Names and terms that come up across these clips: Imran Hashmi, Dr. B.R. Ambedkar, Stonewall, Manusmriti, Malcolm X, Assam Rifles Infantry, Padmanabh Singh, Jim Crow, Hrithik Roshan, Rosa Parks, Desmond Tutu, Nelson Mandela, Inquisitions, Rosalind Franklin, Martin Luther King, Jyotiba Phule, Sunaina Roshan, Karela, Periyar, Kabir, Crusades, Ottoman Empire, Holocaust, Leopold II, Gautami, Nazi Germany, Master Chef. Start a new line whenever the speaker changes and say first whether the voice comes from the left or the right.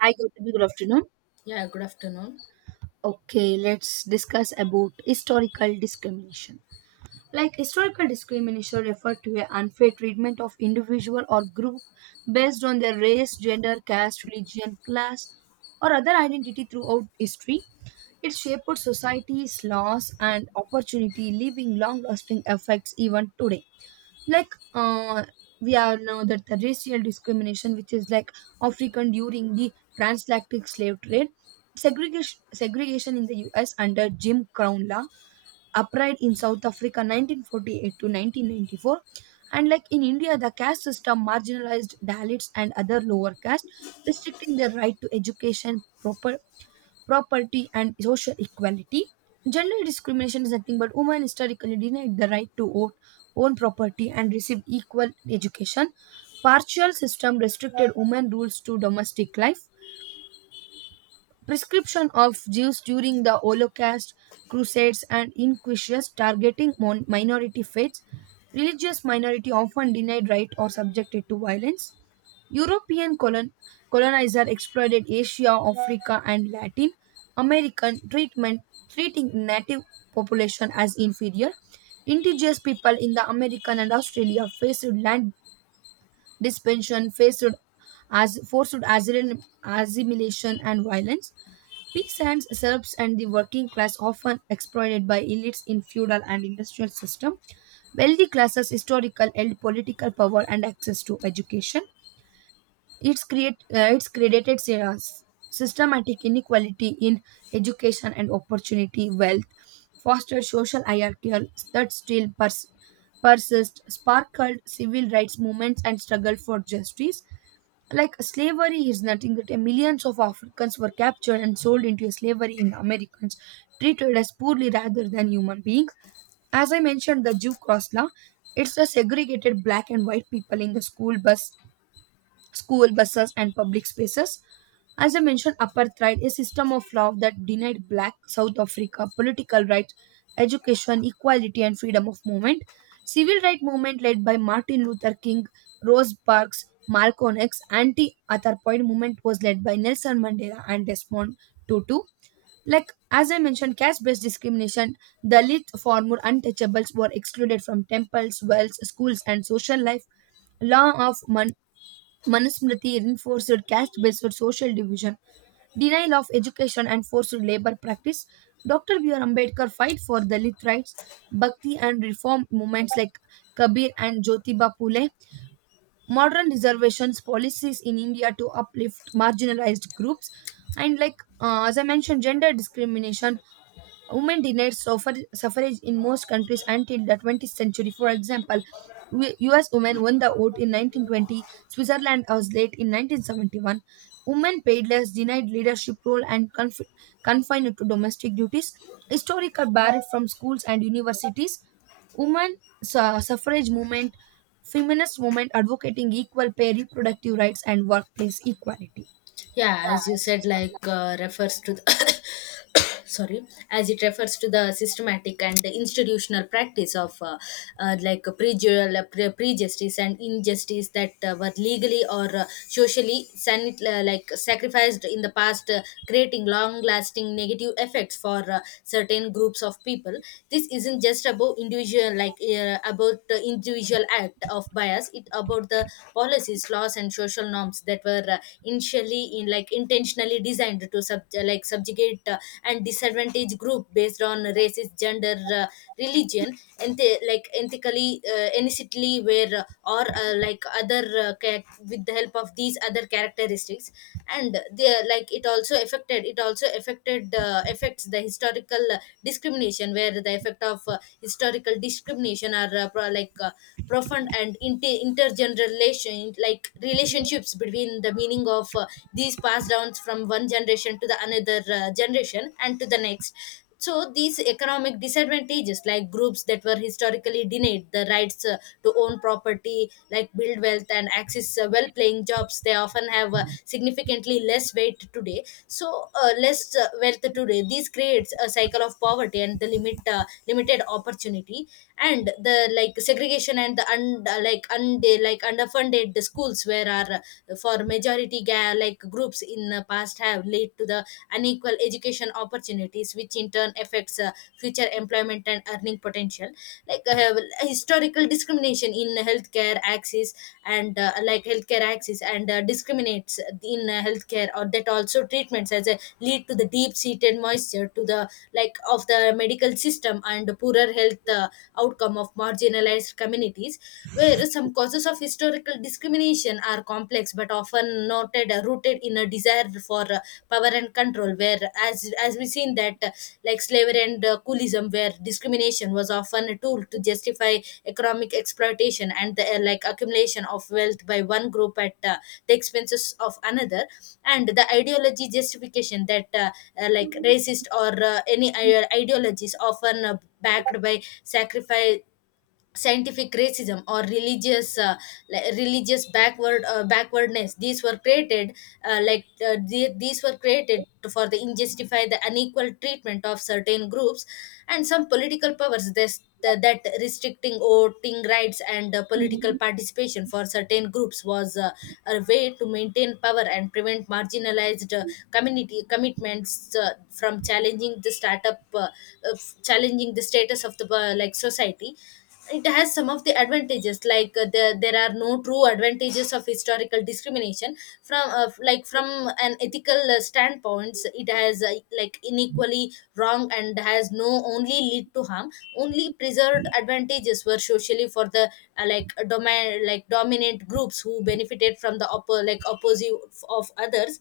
right: Hi, Gautami. Good afternoon.
left: Yeah, good afternoon.
right: Okay, let's discuss about historical discrimination. Like historical discrimination refer to a unfair treatment of individual or group based on their race, gender, caste, religion, class, or other identity throughout history. It shaped society's laws and opportunity, leaving long-lasting effects even today like uh, we all know that the racial discrimination which is like african during the transatlantic slave trade segregation in the US under Jim Crow law upright in South Africa 1948 to 1994, and like in India the caste system marginalized Dalits and other lower caste, restricting their right to education, proper property, and social equality. Gender discrimination is nothing but women historically denied the right to vote, own property, and receive equal education. Partial system restricted women rules to domestic life. Prescription of Jews during the Holocaust, Crusades, and Inquisitions targeting minority faiths. Religious minority often denied right or subjected to violence. European colonizer exploited Asia, Africa, and Latin American treatment, treating native population as inferior. Indigenous people in the American and Australia faced land dispension, faced as forced asylum, assimilation, and violence. Peasants, serfs, and the working class often exploited by elites in feudal and industrial system. Wealthy classes historical held political power and access to education. It's created systematic inequality in education and opportunity, wealth, fostered social hierarchical that still persist, sparkled civil rights movements and struggle for justice. Like slavery is nothing that millions of Africans were captured and sold into slavery in the Americans, treated as poorly rather than human beings. As I mentioned, the Jew Cross law, it's the segregated black and white people in the school buses, and public spaces. As I mentioned, apartheid, a system of law that denied black South Africa political rights, education, equality, and freedom of movement. Civil rights movement led by Martin Luther King, Rose Parks, Malcolm X, anti-apartheid movement was led by Nelson Mandela and Desmond Tutu. Like as I mentioned, caste-based discrimination, Dalit, former untouchables were excluded from temples, wells, schools, and social life, law of Manusmriti reinforced caste-based social division, denial of education and forced labor practice. Dr. B.R. Ambedkar fight for Dalit rights, Bhakti and reform movements like Kabir and Jyotiba Phule, modern reservations policies in India to uplift marginalized groups, and like as I mentioned, gender discrimination. Women denied suffrage in most countries until the 20th century. For example, US women won the vote in 1920, Switzerland was late in 1971. Women paid less, denied leadership role, and confined to domestic duties. Historical barred from schools and universities. Women suffrage movement, feminist movement advocating equal pay, reproductive rights, and workplace equality.
left: Yeah, as you said, refers to the sorry, as it refers to the systematic and institutional practice of prejudicial, prejustice and injustice that were legally or socially sacrificed in the past, creating long-lasting negative effects for certain groups of people. This isn't just about individual, about the individual act of bias. It about the policies, laws, and social norms that were initially in like intentionally designed to subjugate and disadvantage group based on races, gender, religion, and they, ethically, innocently where or like other with the help of these other characteristics. And they are, like it also affected, affects the historical discrimination where the effect of historical discrimination are profound and intergeneration like relationships between the meaning of these passed downs from one generation to the another generation and to the next. So these economic disadvantages, like groups that were historically denied the rights to own property, like build wealth and access well paying jobs, they often have significantly less weight today, so less wealth today. This creates a cycle of poverty and the limited opportunity. And the like segregation and the un, like und, like underfunded schools where are for majority groups in the past have led to the unequal education opportunities, which in turn affects future employment and earning potential. like uh, historical discrimination in healthcare access and healthcare access and discriminates in healthcare or that also treatments as a lead to the deep seated moisture to the like of the medical system and poorer health outcome of marginalized communities, where some causes of historical discrimination are complex but often noted rooted in a desire for power and control. Where as we seen that, slavery and coolism, where discrimination was often a tool to justify economic exploitation and the accumulation of wealth by one group at the expenses of another, and the ideology justification that racist or any ideologies often backed by sacrifice, scientific racism or religious, religious backwardness. These were created, to, for the injustify the unequal treatment of certain groups. And some political powers this that restricting voting rights and political participation for certain groups was a way to maintain power and prevent marginalized community commitments from challenging the startup uh, challenging the status of the society. It has some of the advantages, like there are no true advantages of historical discrimination from from an ethical standpoints. It has inequally wrong and has no only lead to harm. Only preserved advantages were socially for the like domain like dominant groups who benefited from the opposite of others.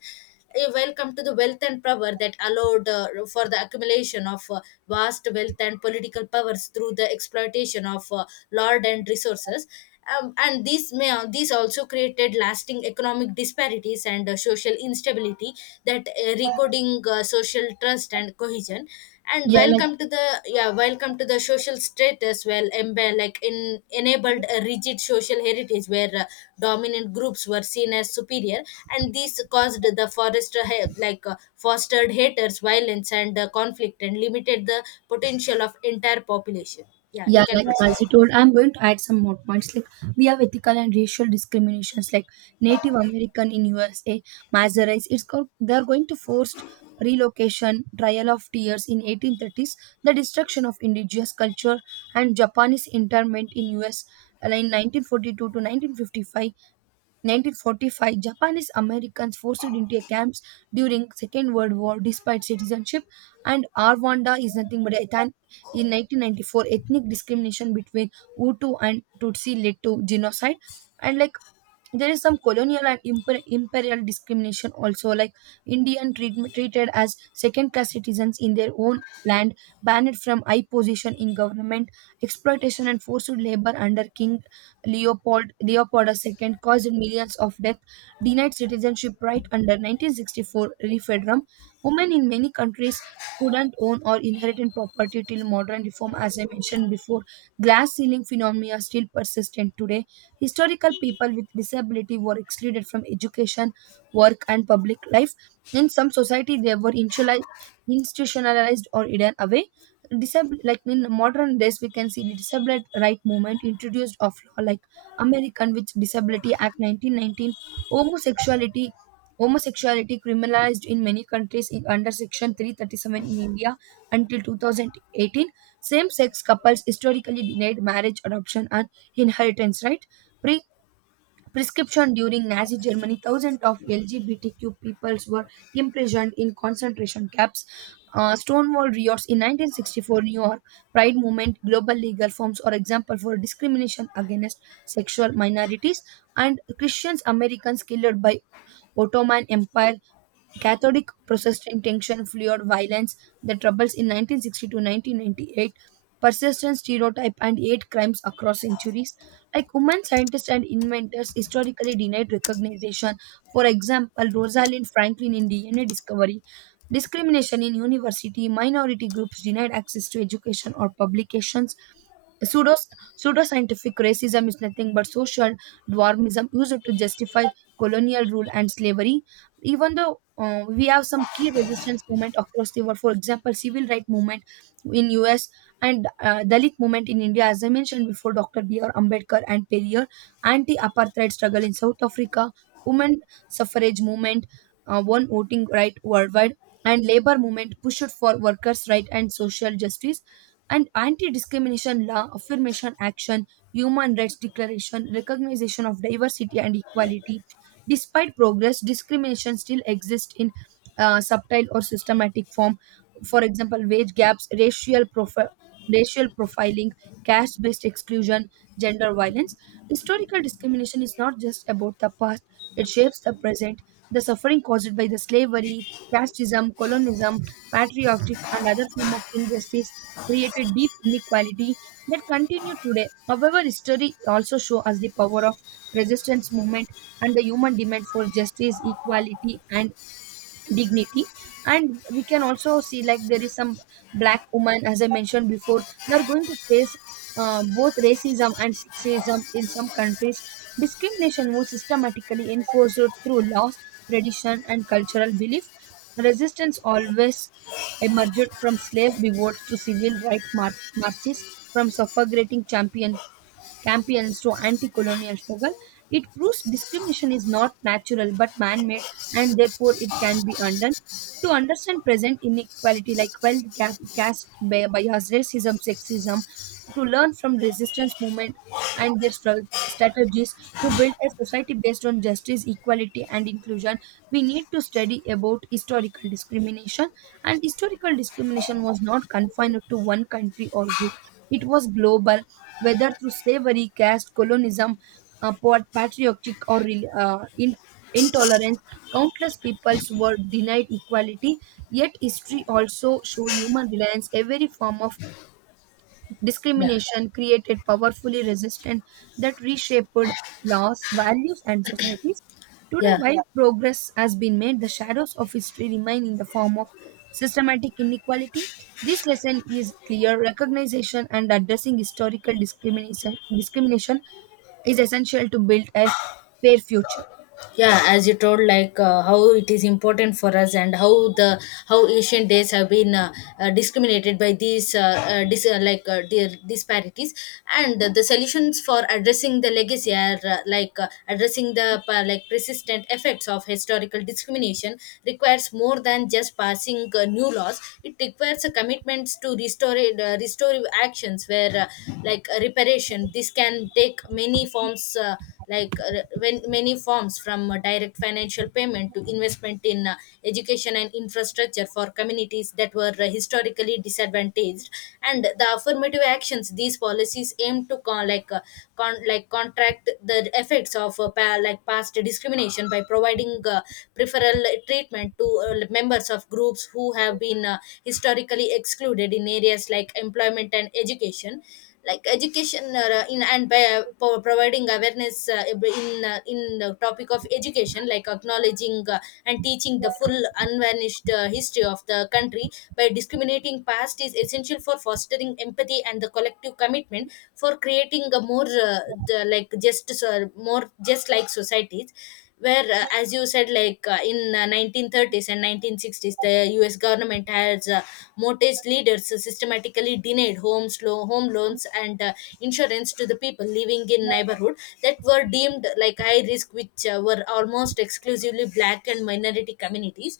left: A welcome to the wealth and power that allowed for the accumulation of vast wealth and political powers through the exploitation of lord and resources. And these may these also created lasting economic disparities and social instability that recoding social trust and cohesion, and
right: Yeah,
left: welcome to the, yeah, welcome to the social status, well embe- like in enabled a rigid social heritage where dominant groups were seen as superior. And this caused the forest, fostered haters violence and conflict, and limited the potential of entire population. Yeah, you
right: Yeah,
left: can
right: like as
left: proceed.
right: you told, I'm going to add some more points. Like we have ethical and racial discriminations, like Native American in USA, Masoretes. It's called they are going to forced relocation, trial of tears in 1830s, the destruction of indigenous culture, and Japanese internment in US, in 1942 to 1955. 1945, Japanese Americans forced into camps during Second World War despite citizenship, and Rwanda is nothing but a in 1994 ethnic discrimination between Hutu and Tutsi led to genocide, and like there is some colonial and imperial discrimination also, like indian treatment treated as second class citizens in their own land, banned from high position in government, exploitation and forced labor under King Leopold II caused millions of death, denied citizenship right under 1964 referendum. Women in many countries couldn't own or inherit property till modern reform, as I mentioned before. Glass ceiling phenomena still persistent today. Historical people with disability were excluded from education, work, and public life. In some society, they were institutionalized or hidden away. Like in modern days, we can see the disabled right movement introduced of law like American with Disability Act 1919, homosexuality. Homosexuality criminalized in many countries in, under Section 337 in India until 2018. Same sex couples historically denied marriage, adoption, and inheritance right. Pre- Prescription during Nazi Germany, thousands of LGBTQ peoples were imprisoned in concentration camps. Stonewall riots in 1964 New York, Pride movement, global legal forms are example for discrimination against sexual minorities, and Christians Americans killed by Ottoman Empire, Catholic Protestant tension fueled violence. The troubles in 1960 to 1998, persistent stereotype and hate crimes across centuries. Like women scientists and inventors historically denied recognition. For example, Rosalind Franklin in DNA discovery. Discrimination in university, minority groups denied access to education or publications. Pseudo, pseudoscientific racism is nothing but social dwarfism used to justify colonial rule and slavery. Even though we have some key resistance movement across the world, for example civil right movement in US, and dalit movement in India, as I mentioned before, Dr. B. R. Ambedkar and Periyar, anti-apartheid struggle in South Africa, women suffrage movement, one voting right worldwide, and labor movement pushed for workers right and social justice, and anti-discrimination law, affirmation action, human rights declaration, recognition of diversity and equality. Despite progress, discrimination still exists in subtle or systematic form. For example, wage gaps, racial profiling, caste-based exclusion, gender violence. Historical discrimination is not just about the past; it shapes the present. The suffering caused by the slavery, casteism, colonialism, patriarchy, and other form of injustice created deep inequality that continue today. However, history also shows us the power of resistance movement and the human demand for justice equality and dignity. And we can also see like there is some black woman, as I mentioned before, they are going to face both racism and sexism. In some countries discrimination was systematically enforced through laws, tradition and cultural belief. Resistance always emerged from slave revolts to civil rights marches, from suffrageting champion campaigns to anti colonial struggle, it proves discrimination is not natural but man made, and therefore it can be undone. To understand present inequality like wealth gap, bias, racism, sexism, to learn from resistance movement and their struggle strategies, to build a society based on justice, equality, and inclusion, we need to study about historical discrimination. And historical discrimination was not confined to one country or group, it was global, whether through slavery, caste, colonialism, patriotic or intolerance, countless peoples were denied equality. Yet history also show human reliance. Every form of
left: Yeah,
right: discrimination created powerfully resistance that reshaped laws, values, and societies. Today,
left: yeah,
right: while progress has been made, the shadows of history remain in the form of systematic inequality. This lesson is clear. Recognition and addressing historical discrimination is essential to build a fair future.
left: yeah, as you told, how it is important for us and how the how ancient days have been, discriminated by these disparities. And the solutions for addressing the legacy are, addressing the persistent effects of historical discrimination requires more than just passing new laws. It requires a commitments to restore restorative actions, where reparation. This can take many forms like when many forms, from direct financial payment to investment in education and infrastructure for communities that were historically disadvantaged. And the affirmative actions, these policies aim to contract the effects of past discrimination by providing preferential treatment to members of groups who have been historically excluded in areas like employment and education. Like education in and by providing awareness in the topic of education, like acknowledging and teaching the full unvarnished history of the country by discriminating past is essential for fostering empathy and the collective commitment for creating a more, the, like just more just like societies where, as you said, like in 1930s and 1960s the US government has mortgage leaders systematically denied homes home loans and insurance to the people living in neighborhood that were deemed like high risk, which were almost exclusively black and minority communities.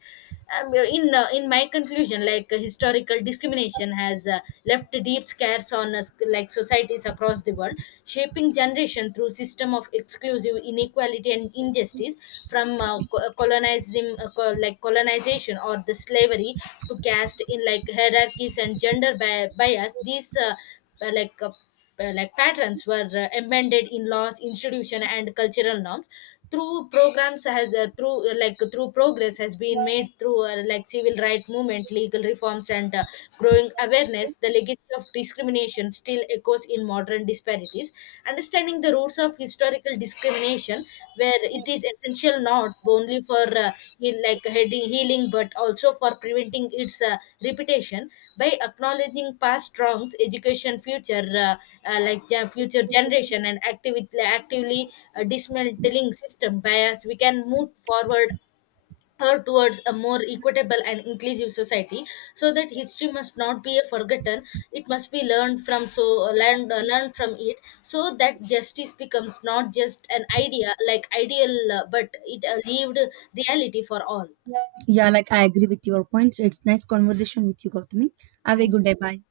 left: In my conclusion, historical discrimination has left deep scars on us like societies across the world, shaping generation through system of exclusive inequality and injustice from co- colonizing co- like colonization or the slavery, to caste in like hierarchies and gender bias. These uh, like uh, patterns were embedded in laws institution and cultural norms. Through through progress has been made through civil rights movement, legal reforms and growing awareness. The legacy of discrimination still echoes in modern disparities. Understanding the roots of historical discrimination, where it is essential not only for heal, like heading healing but also for preventing its repetition. By acknowledging past wrongs, education future, future generation, and actively dismantling system bias, we can move forward or towards a more equitable and inclusive society. So that history must not be a forgotten, it must be learned from. So learned from it so that justice becomes not just an idea, like ideal, but it a lived reality for all.
right: Yeah, like I agree with your points. It's nice conversation with you, Gautami. Have a
left: Thank
right: good day. Bye.